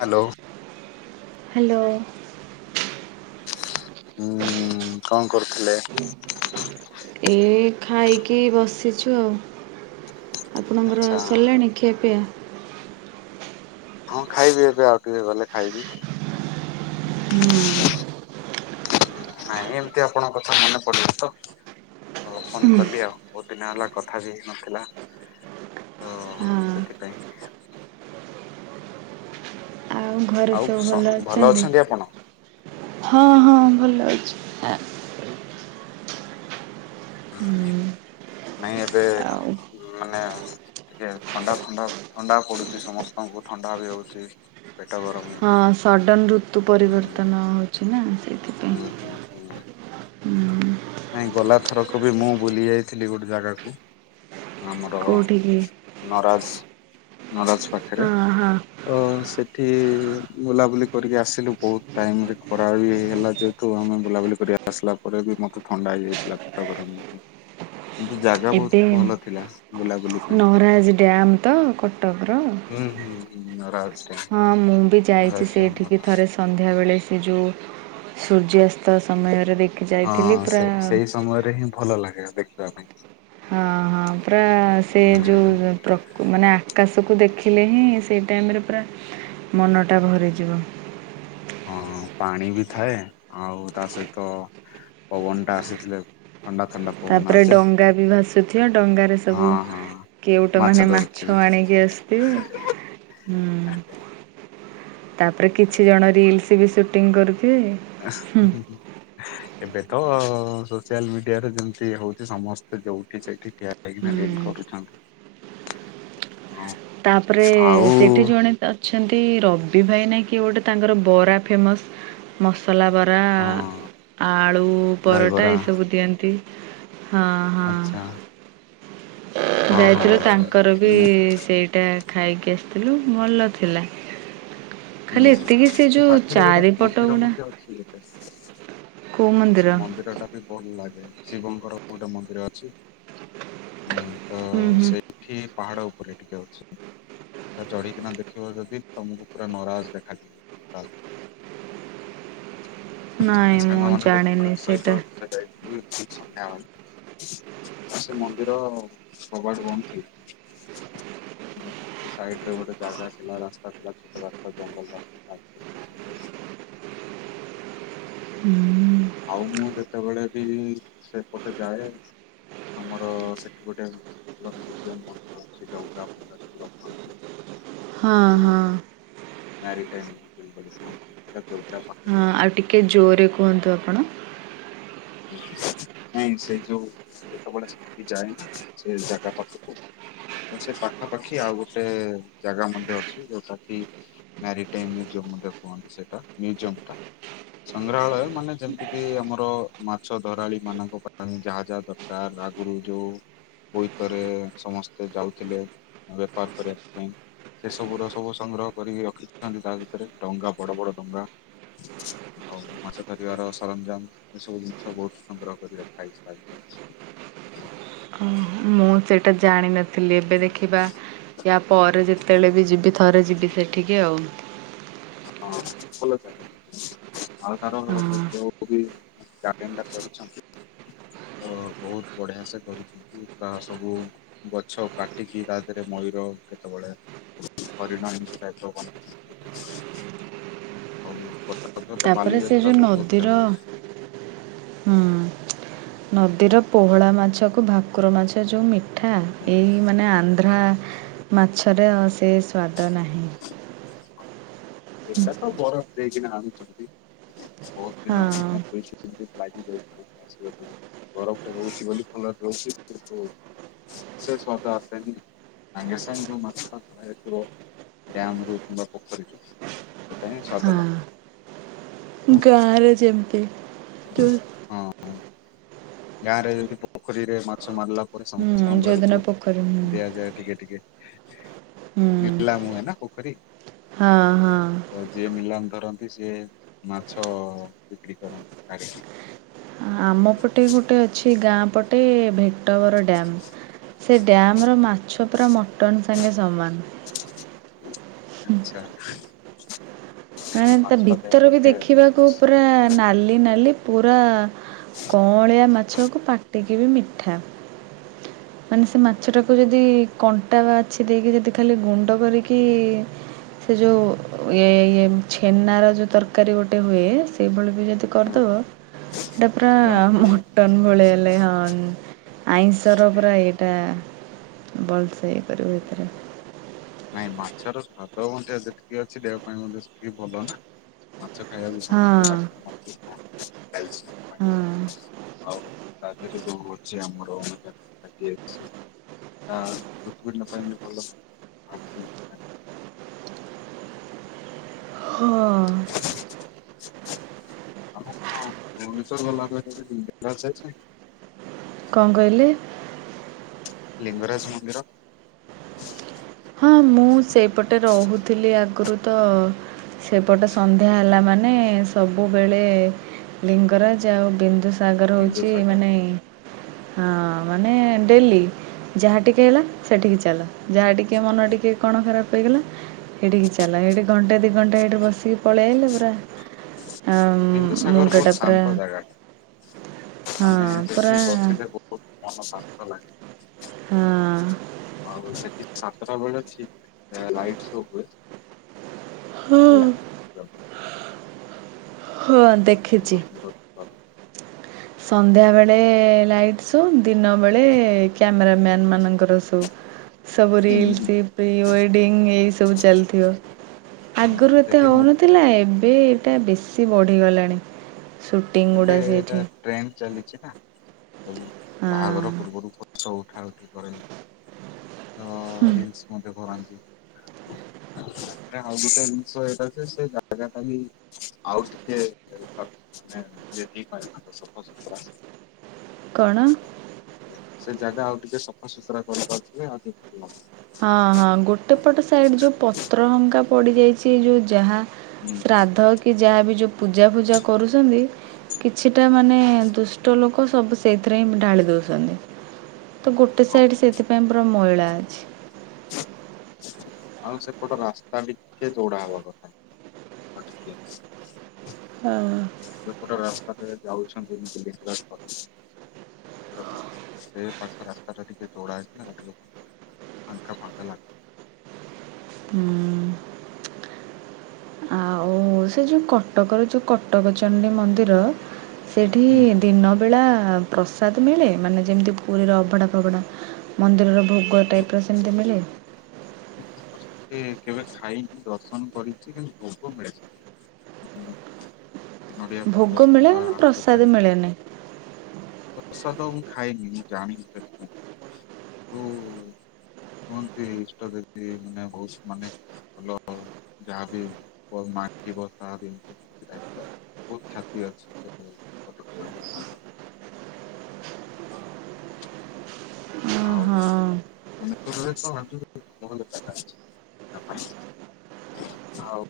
Hello hello ହୁଁ କଣ କରୁଥିଲେ? ଏ ଖାଇକି ବସିଛୁ ଆଉ। ଆପଣଙ୍କର ଆଚ୍ଛା ସରିଲାଣି ଖିଆ ପିଆ? ହଁ ଖାଇବି ଏବେ ଆଉ ଟିକେ ଗଲେ ଖାଇବି। ହୁଁ। ନାଇଁ ଏମିତି ଆପଣଙ୍କ କଥା ମନେ ପଡଛି ତ। ହଁ ଫୋନ କଲି ଆଉ ବହୁତ ଦିନ ହେଲା କଥା ବିହେଇ ନଥିଲା। ଓ ହଁ। ସେଥିପାଇଁ। ଆଉ ଘରେ ଆଉ ସବୁ ସ ଭଲ ଅଛନ୍ତି? ଆପଣ ହଁ ହଁ ଭଲ ଅଛି ଆ ହୁଁ। [unintelligible] ନାଇଁ ଏବେ ଆଉ ମାନେ ଟିକେ ଥଣ୍ଡା ଥଣ୍ଡା ଥଣ୍ଡା ପଡୁଛି ସମସ୍ତଙ୍କୁ ଥଣ୍ଡା ବି ହଉଛି ପେଟ ଗରମ ହଁ ହେଇକି ସଡନ ଋତୁ ହୁଁ ପରିବର୍ତ୍ତନ ହଉଛି ନା ସେ ହୁଁ ହୁଁ ହୁଁ। ହୁଁ। ନାଇଁ ଗଲାଥରକ ବି ମୁଁ ବୁଲି ଯାଇଥିଲି ଗୋଟେ ଜାଗାକୁ ଆମର କୋଉଠିକି ଅ ନରାଜ ନରାଜ ଫଟ ହଁ ହଁ। ତ ସେଠି ବୁଲାବୁଲି କରିକି ଆସିଲୁ ବହୁତ ଟାଇମ ରେ ଖରା ବି ହେଇ ହେଲା ଯେ ତ ଆମେ ବୁଲାବୁଲି କରିବା ଆସିଲା ପରେ ବି ମତେ ଥଣ୍ଡା ହେଇଯାଇଥିଲା ପେଟ ଗରମ ହେଇକି। କିନ୍ତୁ ଜାଗା ବହୁତ ଭଲ ଥିଲା ବୁଲାବୁଲି ପାଇଁ। ମରାଜ ଡ୍ୟାମ୍ ତ କ ଟକ ର ହୁଁ ହୁଁ ହୁଁ ନରାଜ ଡ୍ୟାମ ହଁ ମୁଁ ବି ଯାଇଛି ନରାଜ ଡ୍ୟାମ ସେଇଠିକି ଥରେ ସନ୍ଧ୍ୟାବେଳେ ସେ ଯେଉଁ ସୂର୍ଯ୍ୟାସ୍ତ ସମୟରେ ଦେଖି ଯାଇଥିଲି ହଁ ସେ ପୁରା ସେଇ ସମୟରେ ହିଁ ଭଲ ଲାଗେ ଦେଖିବା ପାଇଁ। ହଁ ହଁ ପୁରା ସେ ହୁଁ ଯୋଊଁ ପ୍ରକୁ ମାନେ ଆକାଶକୁ ଦେଖିଲେ ହିଁ ସେଇ ଟାଇମ୍ ରେ ପୁରା ମନଟା ଭରିଯିବ। ହଁ ପାଣି ବି ଥାଏ ଆଉ ତା ସହିତ ପବନ ଟା ଆସିଥିଲେ ଥଣ୍ଡା ଥଣ୍ଡା। ପବନ ତାପରେ ଆସେ ଡଙ୍ଗା ବି ଭାସୁଥିବ ଡଙ୍ଗାରେ ହଁ ସବୁ ହଁ କେଉଟ ମାନେ ମାଛ ଆଣିକି ଆସଥିବେ। ହୁଁ। ତାପରେ କିଛି ଜଣ ରିଲ୍ସ୍ ବି ସୁଟିଂ କରୁଥିବେ ଆ ହୁଁ ହୁଁ [unintelligible] ଏବେ ତ ସୋସିଆଲ ମିଡିଆରେ ଯେମିତି ହଉଛି ସମସ୍ତେ ଯୋଉଠି ସେଇଠି ଠିଆ କାଇକିନା ରିଲ୍ ହୁଁ। କରୁଛନ୍ତି ହଁ ତାପରେ ଆଉ ସେଠି ଜଣେ ଅଛନ୍ତି ରବି ଭାଇ ନାଇଁ କିଏ ଗୋଟେ ତାଙ୍କର ବରା ଫେମସ୍। ମସଲା ବରା ହଁ ଆଳୁ ପରଟା ଦହିବରା ଏଇସବୁ ଦିଅନ୍ତି। ହଁ ହଁ ଆଚ୍ଛା ହଁ ହଁ ଯାଇଥିଲୁ ହଁ। ତାଙ୍କର ବି ସେଇଟା [unintelligible] ଖାଇକି ଆସିଥିଲୁ ଭଲ ଥିଲା। ଖାଲି ଏତିକି ସେ ଯୋଉ ଚାରିପଟ ଗୁଡ଼ା ଆଛା ମନ୍ଦିର? ମନ୍ଦିରଟା ବି ଭଲ ଲାଗେ ଶିବଙ୍କର ଗୋଟେ ମନ୍ଦିର ଅଛି ମୁଁ ତ ହୁଁ ହୁଁ ସେ ଠି ପାହାଡ ଉପରେ ଟିକେ ଅଛି ସେଇଟା ଚଢିକିନା ଦେଖିବ ଯଦି ତମୁକୁ ତ ନରାଜ ଦେଖାଯିବ ଟୋଟାଲ୍। ନାଇଁ ଆମେ ମୁଁ ସାଙ୍ଗମାନଙ୍କ ଜାଣିନି ସେଇଟା ସହିତ ଥରେ ଯାଇଥିଲୁ ଠିକ୍ ସନ୍ଧ୍ୟାବଲେ। ସେ ମନ୍ଦିର କବାଟ ବନ୍ଦ ଥିଲା। ସେ ସାଇଟରେ ଗୋଟେ ଜାଗା ଥିଲା ରାସ୍ତା ଥିଲା ଛୋଟ ରା ତ ଜଙ୍ଗଲ ରାସ୍ତା ତା ଭିତେରେ ପଶିକି ଯାଇଛି। ହୁଁ। ଆଉ ମୁଁ ଯେତେବେଳେ ବି ସେପଟେ ଯାଏ ଆମର ସେଠି ଗୋଟ [unintelligible] ମନ୍ଦିର ଅଛି ଡଙ୍ଗା ଫଙ୍ଗା ସବୁ ରଖନ୍ତି। ହଁ ଉ ହଁ ମ୍ୟାରିଟାଇମ୍ [unintelligible] ଏଇଟା ଜୋବ୍ରା ପାଖରେ। ହଁ ଅଛି। ଆଉ ଟିକେ ଜୋରେ କୁହନ୍ତୁ ଆପଣ। ନାଇଁ ସେ ଯୋଉ ଯେତବେଳେ ସେଠିକି ଯାଏ ନା ସେ ଜାଗା ପାଖକୁ ତ ସେ ପାଖାପାଖି ଆଉ ଗୋଟେ ଜାଗା ମଧ୍ୟ ଅଛି ଯୋଉଟା କି ମ୍ୟାରିଟାଇମ ମ୍ୟୁଜିୟମ ମଧ୍ୟ କୁହନ୍ତି ସେଟା ମ୍ୟୁଜିୟମଟା। ସଂଗ୍ରହାଳୟ ମାନେ ଯେମତି କି ଆମର ମାଛଧରାଳିମାନଙ୍କ ପାଇଁ ଯାହା ଯାହା ଦରକାର ଆଗୁରୁ ଯୋଉ ବୋଇତରେ ସମସ୍ତେ ଯାଉଥିଲେ ବେପାର କରିବା ପାଇଁ ସେସବୁର ସବୁ ସଂଗ୍ରହ କରିକି ରଖିଥାନ୍ତି ତା ଭିତେରେ ଡଙ୍ଗା ବଡ ବଡ ଡଙ୍ଗା ଆଉ ମାଛ ଧରିବାର ସରଞ୍ଜାମ ଏସବୁ ଜିନି ସବୁ ସଂଗ୍ରହ କରି ରଖାହେଇଚି ତା ଭିତେରେ। ଓହୋ ଉଁ ମୁଁ ଚେଇଟା ଜାଣିନ ଥିଲି ଏବେ ଦେଖିବା ୟାପରେ ଯେତେବେଳେ ବି ଯିବି ଥରେ ଯିବି ସେଠିକି ଆଉ। ହଁ ଭଲ ଜାଗା ଦେଖି [unintelligible] ଆଉ ତାର ହଁ ଯୋଉ ବି [unintelligible] କରୁଛନ୍ତି। ଓ ବୋହୁତ ବଢିଆ ସେ କରିଛନ୍ତି ପ୍ରାୟ ସବୁ ଗଛ କାଟିକି ତା ଧେରେ ମୟୂର କେତେ ବଢିଆ ହରିଣ ଏମିତି ଟାଇପର ବନେଇ ଦେଇଛନ୍ [inaudible] ହଉ କଟ ତାପରେ ସେ ଯୋଉ ନଦୀର ହୁଁ। ନଦୀର ପୋହଳା ମାଛକୁ ଭାକୁର ମାଛ ଯୋଉ ମି ଠା ଏଇ ମାନେ ଆନ୍ଧ୍ରା ମାଛରେ ଆଉ ସେ ସ୍ୱାଦ ନାହିଁ। ଏକା ତ ବରଫ ଦେଇକିନା ଆଣୁଚନ୍ତି। ବୋହୁତ ଦିନ ହଁ ମାନେ ଦୁଇ ତିନ ଦିନ ଲାଗି ଯାଉ [unintelligible] ଆସିବା ପାଇଁ ବରଫରେ ରହୁଚି ବୋଲି ଭଲରେ ରହୁଚି କିନ୍ତୁ ସେ ସ୍ୱାଦ ଆସେନି ସାଙ୍ଗେ ସାଙ୍ଗେ ଯୋଉ ମାଛଟା ଧରା ଯାଇଥିବ ଡ୍ୟାମରୁ କିମ୍ବା ପୋଖରୀରୁ ସେଟା ହିଁ ସ୍ୱାଦ ଲାଗେ। ହଁ ଗାଁରେ ଯେମତି ହଁ ଗାଁରେ ଯେନ୍ତି ପୋଖରୀରେ ମାଛ ମାରିଲା ପରେ ସମ ସ୍ତଙ୍କ ଘରୁକୁ ଯୋଉଦିନ ପୋଖରୀ ହୁଁ ଦିଆଯାଏ ଟିକେ ଟିକେ। ହୁଁ ନିଲାମ ହୁଏ ନା ପୋଖରୀ। ହଁ ହଁ। ତ ଯିଏ ନିଲାମ ଧରନ୍ତି ସିଏ ମାଛ ବିକ୍ରି କରନ୍ତି ଛାଡିକି। ଆମ ପଟେ ଗୋଟେ ଅଛି ଗାଁ ପଟେ ଭେ ତବର ଡ୍ୟାମ ସେ ଡ୍ୟାମର ମାଛ ପୁରା ମଟନ ସାଙ୍ଗେ ସମାନ। ଆଚ୍ଛା। ମାନେ ତା ମାଛର ଦେହ ଭିତର ବି ପକ୍ଷେ ଦେଖିବାକୁ ପୁରା ନାଲି ନାଲି ପୁରା କଅଁଳିଆ ମାଛକୁ ପାଟି ସେତିିକି ବି ମିଠା। ମାନେ ସେ ମାଛ ଟାକୁ ଯଦି କଣ୍ଟା ବାଛି ଦେଇକି ଯଦି ଖାଲି ଗୁଣ୍ଡ କରିକି ସେ ଯୋଉ ଇ ଇ ଛେନାର ଯୋଉ ତରକାରୀ ଗୋଟେ ହୁଏ ସେଇଭଳି ବି ଯଦି ହଁ କରିଦବୁ ଏଟା ପୁରା ଜଣା ପଡିବନି। ମଟନ ଭଳିଆ ଲେ ହ ଆଇଁସର ପୁରା ଏଇଟା ବଲ ସେ କିରିବ ଏଇ ଥର। ନାଇଁ ମାଛର ସ୍ୱାଦ ମଧ୍ୟ ସେତିକି ଅଛି ଦେହ ପାଇଁ ମଧ୍ୟ ସେତିକି ଭଲ ନା? ମାଛ ଖାଇବା ବି ହଁ ସମସ୍ତେ ଲାଗ ମା କସ ପା ହଁ ହଉ ତା ଥିରେ ଯୋଉ ଅଛି ଆମର ଅ ଆ ହୃତ୍‌ପିଣ୍ଡ ପାଇଁ ବି ଭଲ। ହଁ ଆଖି ହଁ। ଆ ଭୁବନେଶ୍ଵର ଗଲା ପରେ ବି ହେଇଛି? କଣ କହିଲେ? ଲିଙ୍ଗରାଜ ମନ୍ଦିର? ହଁ ମୁଁ ସେଇପଟେ ରହୁଥିଲି ଆଗରୁ ତ ସେପଟ ସନ୍ଧ୍ୟା ହେଲା ମାନେ ସବୁବେଳେ ଲିଙ୍ଗରାଜ ଆଉ ବିନ୍ଦୁସା ସାଗର ହେଉଛି ବିନ୍ଦୁସାଗର ମାନେ ହଁ ମାନେ ଡେଲି ଯାହା ଟିକେ ହେଲା ସେଠିକି ଚାଲ ଯାହା ଟି ଟିକେ ମନ ଟିକେ କଣ ଖରାପ ହେଇଗଲା ସେଠିକି ଚାଲ ଏଠି ଘଣ୍ଟା ଦି ଘଣ୍ଟା ସେଠି ବସିକି ପଳେଇଆଇଲେ ପୁରା ଆ ବିନ୍ଦୁସାଗର ମୁଣ୍ଡ ବହୁତ ଟା ପରା ଶାନ୍ତ ଜାଗା ହଁ ପରା ହୁତ ମନ ଶାନ୍ତ ଲାଗେ। ହଁ। ଆଉ ସେଠି ସାତଟା ବେଳେ ଠିକ୍ ଲାଇଟ ଶୋ ହୁଏ। ହଁ ହେଁ ହଁ ବହୁତ ସୁନ୍ଦର ଦେଖିଛି ସୁନ୍ଦର ବା ସନ୍ଧ୍ୟାବେଳେ ଲାଇଟ୍ ସବୁ ଦିନ ବେଳେ କ୍ୟାମେର ମ୍ୟାନ ମାନଙ୍କର ସବୁ ସବୁ ରିଲ୍ସ କରନ୍ତି। ପ୍ରି ୱେଡ଼ିଙ୍ଗ ଏଇ ସବୁ ଚାଲିଥିବ। ହଁ ଆଗରୁ ଏତେ ସେଠି ମୁଁ ହଉନଥିଲା ଏବେ ଏଇଟା ବେଶୀ ବଢ଼ିଗଲାଣି। ସୁଟିଂ ଏବେ ଗୁଡ଼ା ଏଟା ସେଇଠି ଟ୍ରେନ ଚାଲିଛି ନା ସବୁ ହଁ ବାହାଘର ପୂର୍ବରୁ ସବୁ ଉଠା ଉଠି କରନ୍ତି, ରିଲସ ମଧ୍ୟ କରନ୍ତି। ରେ ଆଉ ଗୋଟେ ଜିନିଷ ଏଇଟା କି ସେ ଜାଗାଟା ବି ଆଉ ଟିକେ ମାନେପ ସଫାସୁତୁରା କଣ? ସେ ଜାଗା ଆଉ ଟିକେ ସଫାସୁତୁରା କରିପାରୁଥିଲେ ଆଉ ଟିକେ ଭଲ ହଁ ହଁ ଗୋଟେ ପଟ ସାଇଡ୍ ଯୋଉ ପତ୍ର ହଙ୍କା ପଡି ଯାଇଛି ଯୋଉ ଯାହା ହୁଁ ଶ୍ରାଦ୍ଧ କି ଯାହାବି ଯୋଉ ପୂଜାଫୁଜା କରୁଛନ୍ତି କିଛିଟା ମାନେ ଦୁଷ୍ଟ ଲୋକ ସବୁ ସେଇଥିରେ ହିଁ ଢାଳି ଦଉଛନ୍ତି। ତ ଗୋଟେ ହଁ ସାଇଡ୍ ସେଥିପାଇଁ ପୁରା ମଇଳା ଅଛି। ଆଉ ସେପଟ ରାସ୍ତା ଟିକେ ଚଉଡା ହବା କଥା ଆଉ ଟିକେ ହଁ। ଲୋକ ଟା ରାସ୍ତା ଯାଉଛନ୍ତି ମତି ଦେଖେିବାଖ କରି [inaudible] ଦେଖନ୍ତୁ ସେ ପାଖ ରାସ୍ତା ଟା ଟିକେ ଚଉଡା ହେଇଛି ନା ଆଉ ଟିକେ ଫାଙ୍କା ଫାଙ୍କା ଲାଗୁ ହୁଁ। ଆଉ, ହଁ ସେ ଯୋଉଁ କଟକର ଯୋଉଁ କଟକ ଚଣ୍ଡୀ ମନ୍ଦିର ସେଠି ହୁଁ ହୁଁ ଦିନବେଳା ପ୍ରସାଦ ମିଳେ ମାନେ ଯେମିତି ପୁରୀର ଅଭଢ଼ା ଫଭ଼ା ମନ୍ଦିରର ଭୋଗ ଟାଇପର ସେମିତି ମିଳେ? ମୁଁ ତ କେବେ ଖାଇନି ଦର୍ଶନ କରିଛି କିନ୍ତୁ ଭୋଗ ମିଳେ ସେଠି। ହୁଁ। ଭୋଗ ମିଳେ ହେଲେ ତିଆରି ପ୍ରସାଦ ଭୋଗ ମିଳେନି। ପ୍ରସାଦ ତ ମୁଁ ଖାଇନି ମୁଁ ଜାଣିନି ସେଥିପାଇଁ ତ କୁହନ୍ତି ଇଷ୍ଟ ଦେବୀ ମାନେ ବହୁତ ମାନେ ଭଲ ଯାହାବ ମାଗିବ ତାହା ବି ଏମତି କେମତିିବ ବହୁତ କ୍ଷତି ଅଛି ସେ ଫଟୋ ପାଞ୍ଚ [inaudible] ଓ ଆଉ ହଁ ନହଲେ [unintelligible] ଆଉ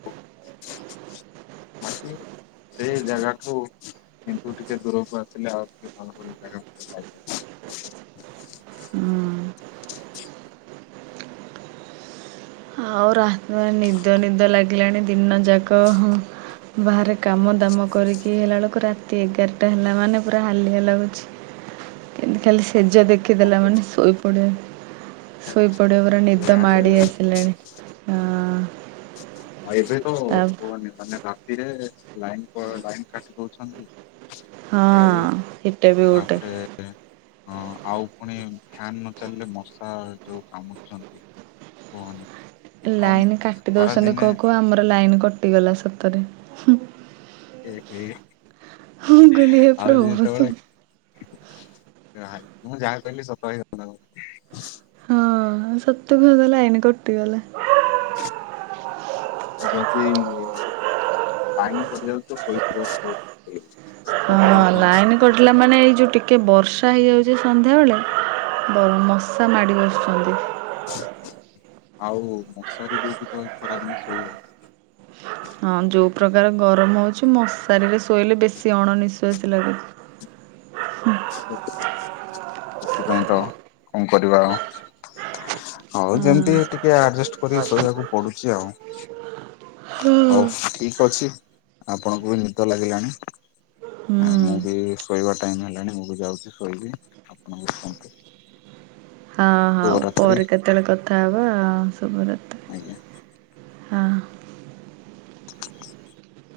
[unintelligible] ସେଇ ଜାଗାକୁ କିନ୍ତୁ ଟିକେ ଦୂରକୁ ଆସିଲେ ଆଉ ଟିକେ ଭଲ ଭଲ ଜାଗା ମଧ୍ୟ ପାଇପାରିବି। ହୁଁ। [inaudible] ଆଉ ରା ନିଦ ନିଦ ଲାଗିଲାଣି ଦିନ ଯାକ ବାହାରେ କାମ ଦାମ କରିକି ହେଲାବେଳକୁ ରାତି। ରା ଏଗାରଟା ହେଲା ମାନେ ପୁରା ହାଲିଆ ଲାଗୁଛିମତି ଖାଲି ସେଜ ଦେଖ ଦେଖିଦେଲା ମାନେ ଶୋଇପଡିିବା ଶୋଇପଡିବା ପୁରା ନିଦ ହାଲିଆ ମାଡି ଲାଗେ ଆସିଲାଣି। ହଁ। ଆଉ ଏବେ ତ ତା ପୁଅ ମାନେ କାତିରେ ଲାଇନ ପ ଲାଇନ କାଟି ଦଉଛନ୍ତି ହଁ ବେଳେ ବେଳେ ସେଇଟା ବି ଗୋଟେ ତାପରେ ହଁ ଆଉ ପୁଣି ଫ୍ୟାନ ନ ଚାଲିଲେ ମଶା ଯୋଉ କାମୁଡୁଛନ୍ତି। କହନି? ଲାଇନ କାଟି ଦଉଛନ୍ତି କୁହୁ କୁହୁ ଆମର ଲାଇନ କଟିଗଲା ସତରେ ଏ ମୁଁ କହିଲି ହେ ଆଉ ପ୍ରଭୁ ହଁ ଯେତେବେଳେ ଭାଇ ମୁଁ ଯାହାପାରିଲି ସକାଳ ହଁ ସତ କୁ ଆମ ଲାଇନ କଟିଗଲା। ଯଦି ପାଣି ପାଣିପଡ଼ିବାକୁ ତୁ ଶୋଇପଡ଼ିଥିବୁ। ହଁ ଲାଇନ କଟିଲା ମାନେ ଏଇ ଯୋଉ ଟିକେ ବର୍ଷା ହେଇଯାଉଛି ସନ୍ଧ୍ୟାବେଳେ। ବର ମଶା ମାଡ଼ି ବସୁଛନ୍ତି। ଆଉ ମଶାରୀ ଦେଇକି ତ ଖରାଦିନେ ଶୋଇ ହବ। ହଁ ଯୋଉ ପ୍ରକାର ଗରମ ହଉଛି ମଶାରିରେ ଶୋଇଲେ ବେଶୀ ଅଣ ନିିଶ୍ଵାସ ଲାଗେ। ସେଥିପାଇଁ ତ କଣ କରିବା ଆଉ। ହଉ ହଁ। ଯେମିତି ଟିକେ ଆଡଜେଷ୍ଟ କରି ଶୋଇବାକୁ ପଡୁଛି ଆଉ। ହଉ ଠିକ ଅଛି ଆପଣଙ୍କୁ ବି ନିଦ ଲାଗିଲାଣି। ହୁଁ ଆଉ ମୁଁ ବି ଶୋଇବା ଟାଇମ ହେଲାଣି ମୁଁ ବି ଯାଉଛି ଶୋଇବି ଆପଣଙ୍କୁ ଶୁନ୍ତୁ। [inaudible] ହଁ ହଉ ପରେ କେତେବେଳେ କଥା ହବା ସବୁ ରା ଆଜ୍ଞା।